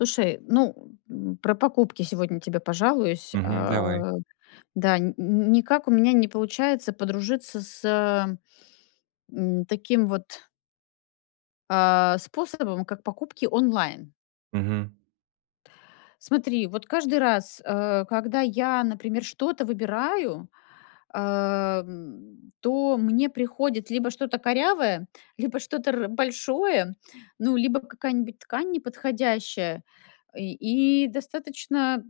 Слушай, ну, м, про покупки сегодня тебе пожалуюсь, э, Мгм, давай. да, н никак у меня не получается подружиться с, м, таким вот а, способом, как покупки онлайн. Мгм. Смотри, вот, каждый раз, э, когда я, например, что-то выбираю, э, м, то мне приходит либо что-то корявое, либо что-то р большое, ну, либо какая-нибудь ткань неподходящая, и и достаточно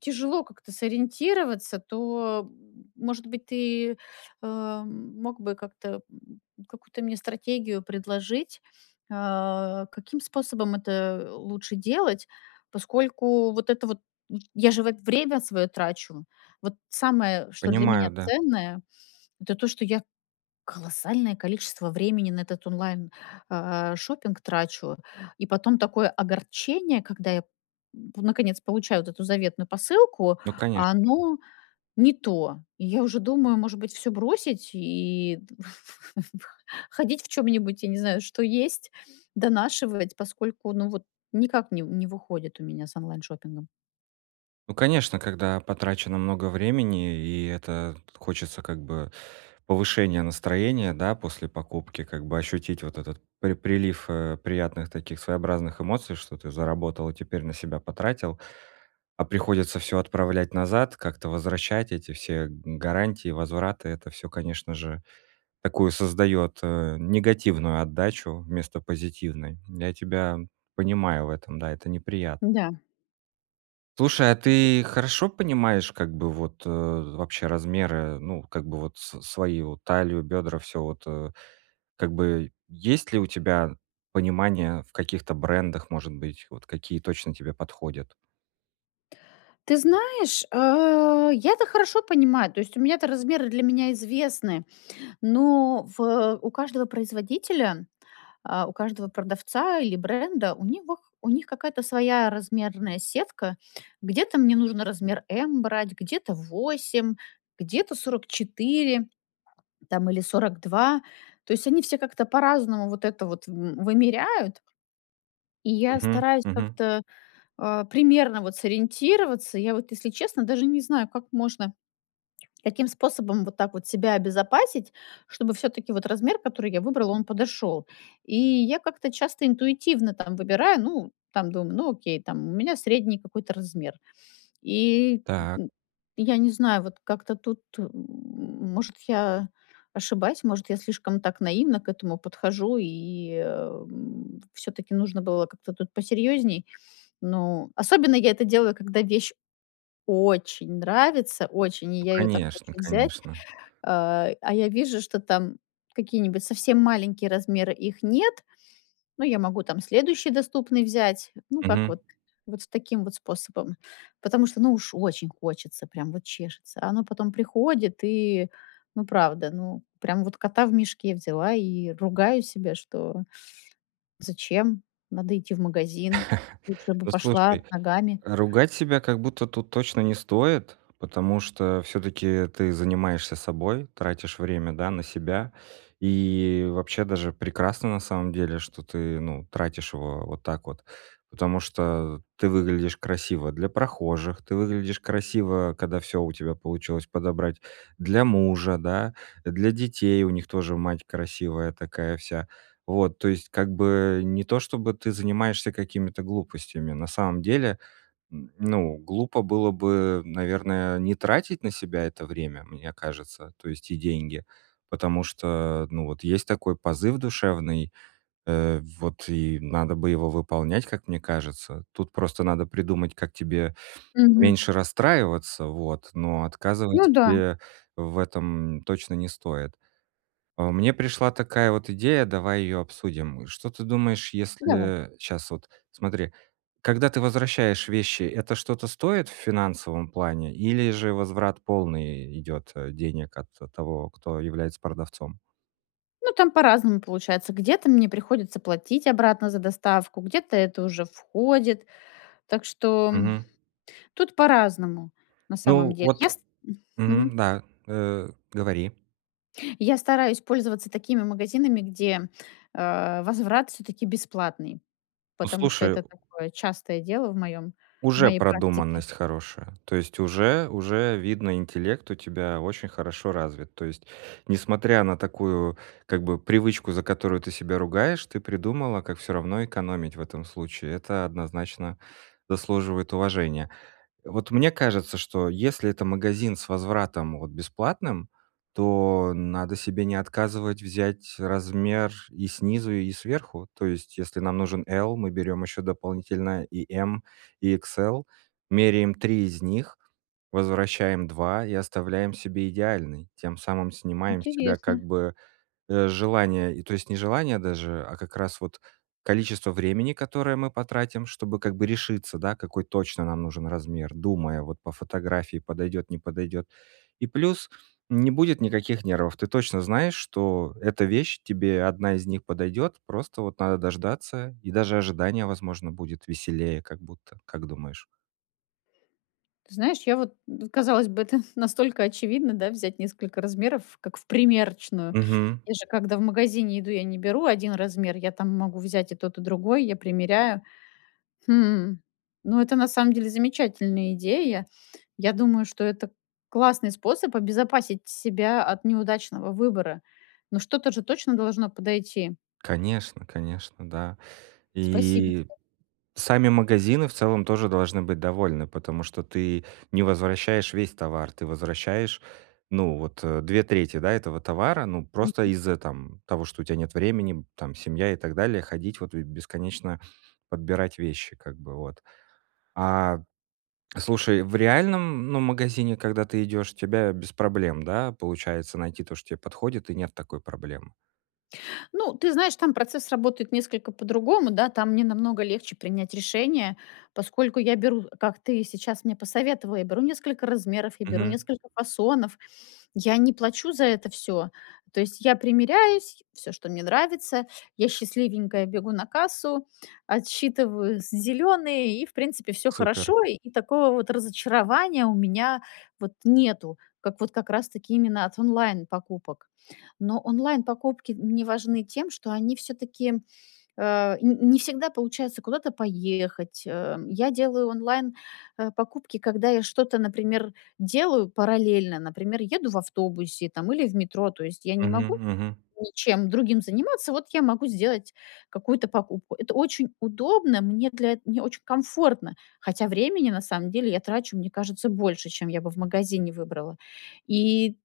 тяжело как-то сориентироваться, то, м. Может быть, ты, эм, мог бы как-то, м, какую-то мне стратегию предложить, э, каким способом это, э, лучше делать, поскольку, вот это вот, я же, вот, время свое трачу. Вот, самое, что для Понимаю, меня да. ценное, это то, что я колоссальное количество времени на этот онлайн, э, шопинг, трачу. И потом такое огорчение, когда я п наконец, получаю вот эту заветную посылку, Ну, а конечно. [unintelligible] оно не то. Я уже думаю, может быть всё бросить, и ходить в чём-нибудь, я не знаю, что есть, донашивать, поскольку, ну, вот никак не не выходит у меня с онлайн-шоппингом. Ну, конечно, когда потрачено много времени и, это, хочется как бы повышения настроения, да, после покупки, как бы ощутить вот этот при прилив, э, приятных таких своеобразных эмоций, что ты заработал и теперь на себя потратил. А приходится всё отправлять назад, как-то возвращать эти все г гарантии, возвраты. Это всё, конечно же, такую создаёт, э, негативную отдачу вместо позитивной. Я тебя понимаю в этом, да, это неприятно. Да. Слушай, а [unintelligible] ты хорошо понимаешь как бы вот вообще размеры, ну, как бы вот с свои, вот талию, бедра, всё вот, э? Как бы есть ли у тебя понимание в каких-то брендах, может быть, вот какие точно тебе подходят? Ты знаешь, э, я то хорошо понимаю. То есть у меня то размеры для меня известны. Но в у каждого производителя, а, у каждого продавца или бренда, у них у них какая-то своя размерная сетка. Где-то мне нужно размер "M" брать, где-то 8, где-то 44, там или 42. То есть они все как-то по-разному вот это вот в вымеряют. И я Мгм, стараюсь мгм. как-то, э, примерно вот сориентироваться. Я вот, если честно, даже не знаю, как можно, каким способом вот так вот себя обезопасить, чтобы всё-таки вот размер, который я выбрала, он подошел. И я как-то часто интуитивно там выбираю. Ну, там думаю: "Ну, окей там, у меня средний какой-то размер". И Так. я не знаю, вот как-то тут, м. Может, я ошибаюсь, может, я слишком так наивно к этому подхожу и, м, всё-таки нужно было как-то тут посерьезней. Ну, особенно я это делаю, когда вещь очень нравится. Очень. И Ну, я ее так хочу конечно, взять. конечно. Э, а я вижу, что там какие-нибудь совсем маленькие размеры, их нет. Но я могу там следующий доступный взять. Ну, как Мгм. вот, вот в таким вот способом. Потому что ну, уж очень хочется, прям вот чешется. А оно потом приходит и, ну, правда, ну, прям вот кота в мешке взяла и ругаю себя, что зачем надо идти в магазин? Лучше бы Ну, слушай, пошла ногами. э, ругать себя как будто тут точно не стоит, потому что всё-таки ты занимаешься собой, тратишь время, да, на себя. И вообще даже прекрасно на самом деле, что ты, ну, тратишь его вот так вот, потому что ты выглядишь красиво для прохожих, ты выглядишь красиво, когда всё у тебя получилось подобрать, для мужа, да, э, для детей- у них тоже мать красивая такая вся. Вот, то есть как бы не то, чтобы ты занимаешься какими-то глупостями. На самом деле, м, ну, глупо было бы, наверное, не тратить на себя это время, мне кажется, то есть и деньги, потому что, ну, вот есть такой позыв душевный, э, вот и надо бы его выполнять, как мне кажется. Тут просто надо придумать, как тебе Мгм. меньше расстраиваться, вот, но Ну отказывать да. себе в этом точно не стоит. Э, мне пришла такая вот идея, давай её обсудим. Что ты думаешь, Давай. если щас вот, смотри: когда ты возвращаешь вещи, это что-то стоит в финансовом плане или же возврат полный и идет, э, денег от того, кто является продавцом? Ну, там по-разному получается. Где-то мне приходится платить обратно за доставку, где-то это уже входит. Так что Мгм. тут по-разному на самом Ну, деле. вот, Я ст мгм. мгм, да, э, говори. Я стараюсь пользоваться такими магазинами, где, э, возврат всё-таки бесплатный, Ну, потому что слушаю! это такое частое дело в моем в Уже моей практике. продуманность хорошая, то есть уже уже видно, интеллект у тебя очень хорошо развит. То есть, несмотря на такую как бы привычку, за которую ты себя ругаешь, ты придумала, как всё равно экономить в этом случае. Это однозначно заслуживает уважения. Вот мне кажется, что если это магазин с возвратом, вот, бесплатным, то надо себе не отказывать, взять размер и снизу и сверху, то есть если нам нужен "L", мы берем еще дополнительно и "M", и "XL", меряем 3 из них, возвращаем 2 и оставляем себе идеальный, тем самым снимаем с тебя как Интересно. бы, э, желание, то есть не желание даже, а как раз вот количество времени, которое мы потратим, чтобы как бы решиться, да, какой точно нам нужен размер, думая вот по фотографии, подойдёт, не подойдёт. И плюс, не будет никаких нервов, ты точно знаешь, что эта вещь, тебе 1 из них подойдёт, просто вот надо дождаться, и даже ожидание возможно будет веселее как будто, как думаешь? Ты знаешь, я вот казалось бы, это настолько очевидно, да, взять несколько размеров, как в примерочную. Мгм. Я же когда в магазине иду, я не беру 1 размер. Я там могу взять и тот и другой, я примеряю. Хм. Ну, это на самом деле замечательная идея. Я думаю, что это классный способ обезопасить себя от неудачного выбора. Ну, что-то же точно должно подойти. Конечно, конечно, да. Спасибо И тебе. сами магазины в целом тоже должны быть довольны, потому что ты не возвращаешь весь товар, ты возвращаешь, ну, вот 2/3 этого товара, ну, просто Мгм. из-за, э, там того, что у тебя нет времени там, семья и так далее, ходить, вот, и бесконечно подбирать вещи как бы, вот. А. Слушай, в реальном, ну, магазине, когда ты идёшь, у тебя без проблем, да, получается найти то, что тебе подходит, и нет такой проблемы? Ну, ты знаешь, там процесс работает несколько по-другому, да. Там мне намного легче принять решение, поскольку я беру, как ты сейчас мне посоветовал, я беру несколько размеров, я беру Мгм. несколько фасонов, я не плачу за это всё. То есть я примеряюсь, всё, что мне нравится, я счастливенькая бегу на кассу, отсчитываю з зеленые, и в принципе, всё Супер. хорошо. И такого, вот, разочарования, у меня, вот, нету. Как, вот, как раз таки, именно от онлайн покупок. Но онлайн покупки мне важны тем, что они, всё-таки, э, н не всегда получается куда-то поехать, э, я делаю онлайн, э, покупки, когда я что-то, например, делаю параллельно. Например, еду в автобусе, там, или в метро. То есть, я не Мгм могу мгм. ничем другим заниматься, вот, я могу сделать какую-то покупку. Это очень удобно. Мне для эт мне очень комфортно. Хотя времени, на самом деле, я трачу, мне кажется, больше, чем я бы в магазине выбрала. И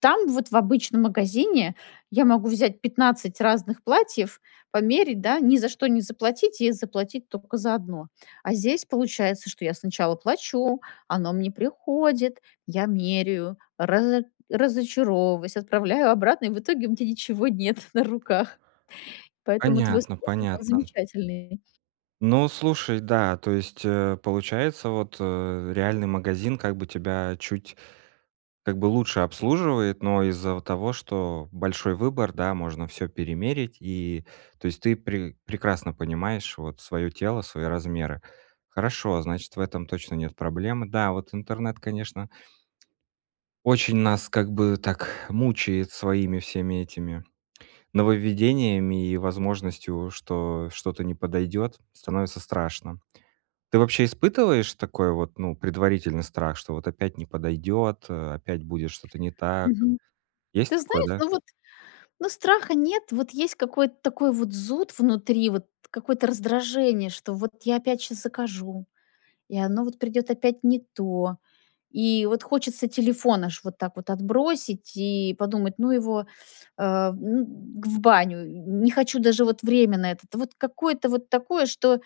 там вот в обычном магазине я могу взять 15 разных платьев, померять, да. Ни за что не заплатить, и заплатить только за 1. А здесь, получается, что я сначала плачу, оно мне приходит, я меряю, разо разочаровываюсь, отправляю обратно, и в итоге у меня ничего нет на руках. Поэтому твой Понятно, способ, он понятно. замечательный. Ну, слушай, да то есть, э, получается, вот, э, реальный магазин, как бы тебя чуть, как бы, лучше обслуживает, но из-за вот того, что большой выбор, да, можно всё перемерить, и, то есть ты пре прекрасно понимаешь, вот, свое тело, свои размеры. Хорошо, значит, в этом точно нет проблем. Да, вот интернет, конечно очень нас, как бы, так, мучает, своими, всеми этими, нововведениями и возможностью, что что-то не подойдёт, становится страшно. Ты вообще испытываешь такой вот, ну, предварительный страх, что, вот, опять не подойдёт, э, опять будет что-то не так? Мгм. Есть Ты такое, знаешь, да? ну, вот, ну, страха нет. Вот, есть какой-то такой вот зуд внутри, вот, какое-то раздражение, что, вот, я опять сейчас закажу, и оно, вот, придет опять не то. И, вот, хочется телефон аж, вот так вот, отбросить, и подумать: "Ну его, э, ну г в баню, не хочу даже, вот, время на это". Вот, какое-то вот такое, что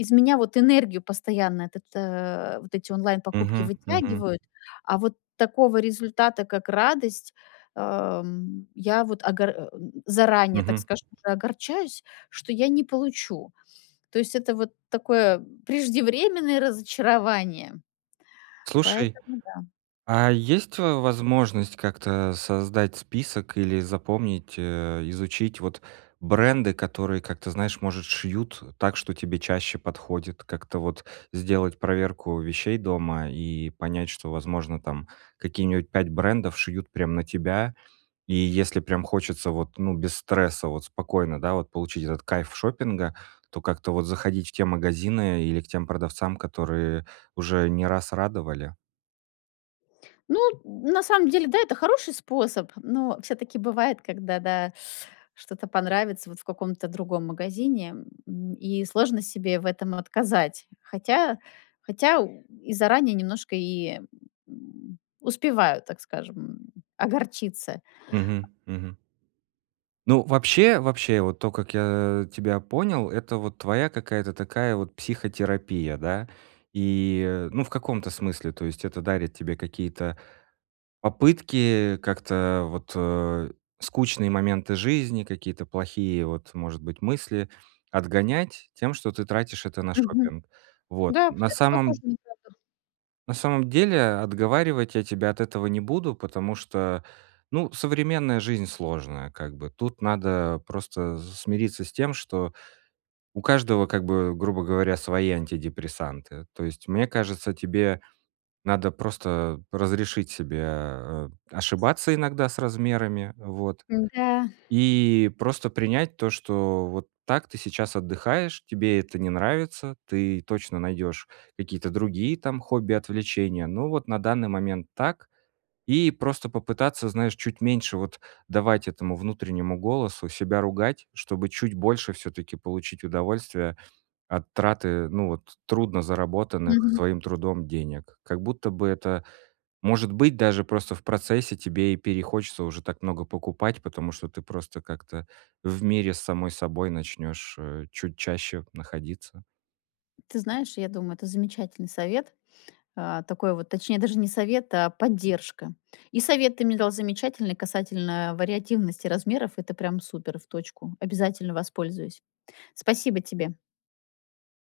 из меня, вот, энергию постоянно, этот, э, вот, эти онлайн покупки Мгм мгм. вытягивают. А вот такого результата, как радость, э, м, я вот огор эм, заранее, так Мгм. скажем, уже огорчаюсь, что я не получу. То есть, это вот такое, преждевременное разочарование. Слушай, Поэтому, да. а есть, э, возможность как-то создать список или запомнить, э, изучить, вот, бренды, которые, как-то, знаешь, может шьют так, что тебе чаще подходит, как-то, вот, сделать проверку вещей дома, и понять, что, возможно, там, какие-нибудь 5 брендов шьют прям на тебя, и если прям хочется, вот, ну, без стресса, вот, спокойно, да, вот, получить этот кайф шопинга, то как-то, вот, заходить в те магазины или к тем продавцам, которые уже не раз радовали. Ну, на самом деле, да, это хороший способ. Но всё-таки бывает, когда, да, что-то понравится вот в каком-то другом магазине, м. И сложно себе в этом отказать. Хотя, хотя и заранее немножко и успеваю, так скажем, огорчиться. Мгм, мгм. Ну, вообще, вообще, вот то, как я тебя понял- это вот твоя какая-то такая вот психотерапия, да? И, ну, в каком-то смысле. То есть это дарит тебе какие-то попытки как-то вот, э, скучные моменты жизни, какие-то плохие вот, может быть, мысли отгонять тем, что ты тратишь это на Мгм. шопинг? Вот. Да, На это похоже самом на правду. на самом деле, отговаривать я тебя от этого не буду, потому что, ну, современная жизнь сложная, как бы. Тут надо просто смириться с тем, что у каждого, как бы, грубо говоря, свои антидепрессанты. То есть, мне кажется, тебе надо просто разрешить себе, э, ошибаться иногда с размерами, вот, Н-да. и просто принять то, что вот так ты сейчас отдыхаешь, тебе это не нравится, ты точно найдёшь какие-то другие там хобби, отвлечения, ну, вот на данный момент так. И просто попытаться, знаешь, чуть меньше вот давать этому внутреннему голосу себя ругать, чтобы чуть больше всё-таки получить удовольствия от траты, ну вот трудно заработанных Мгм. своим трудом денег. Как будто бы это, может быть, даже просто в процессе тебе и перехочется уже так много покупать, потому что ты просто как-то в мире с самой собой начнёшь, э, чуть чаще находиться. Ты знаешь, я думаю, это замечательный совет. А, такой вот точнее, даже не совет, а поддержка. И совет ты мне дал замечательный касательно вариативности размеров. Это прям супер. В точку. Обязательно воспользуюсь. Спасибо тебе!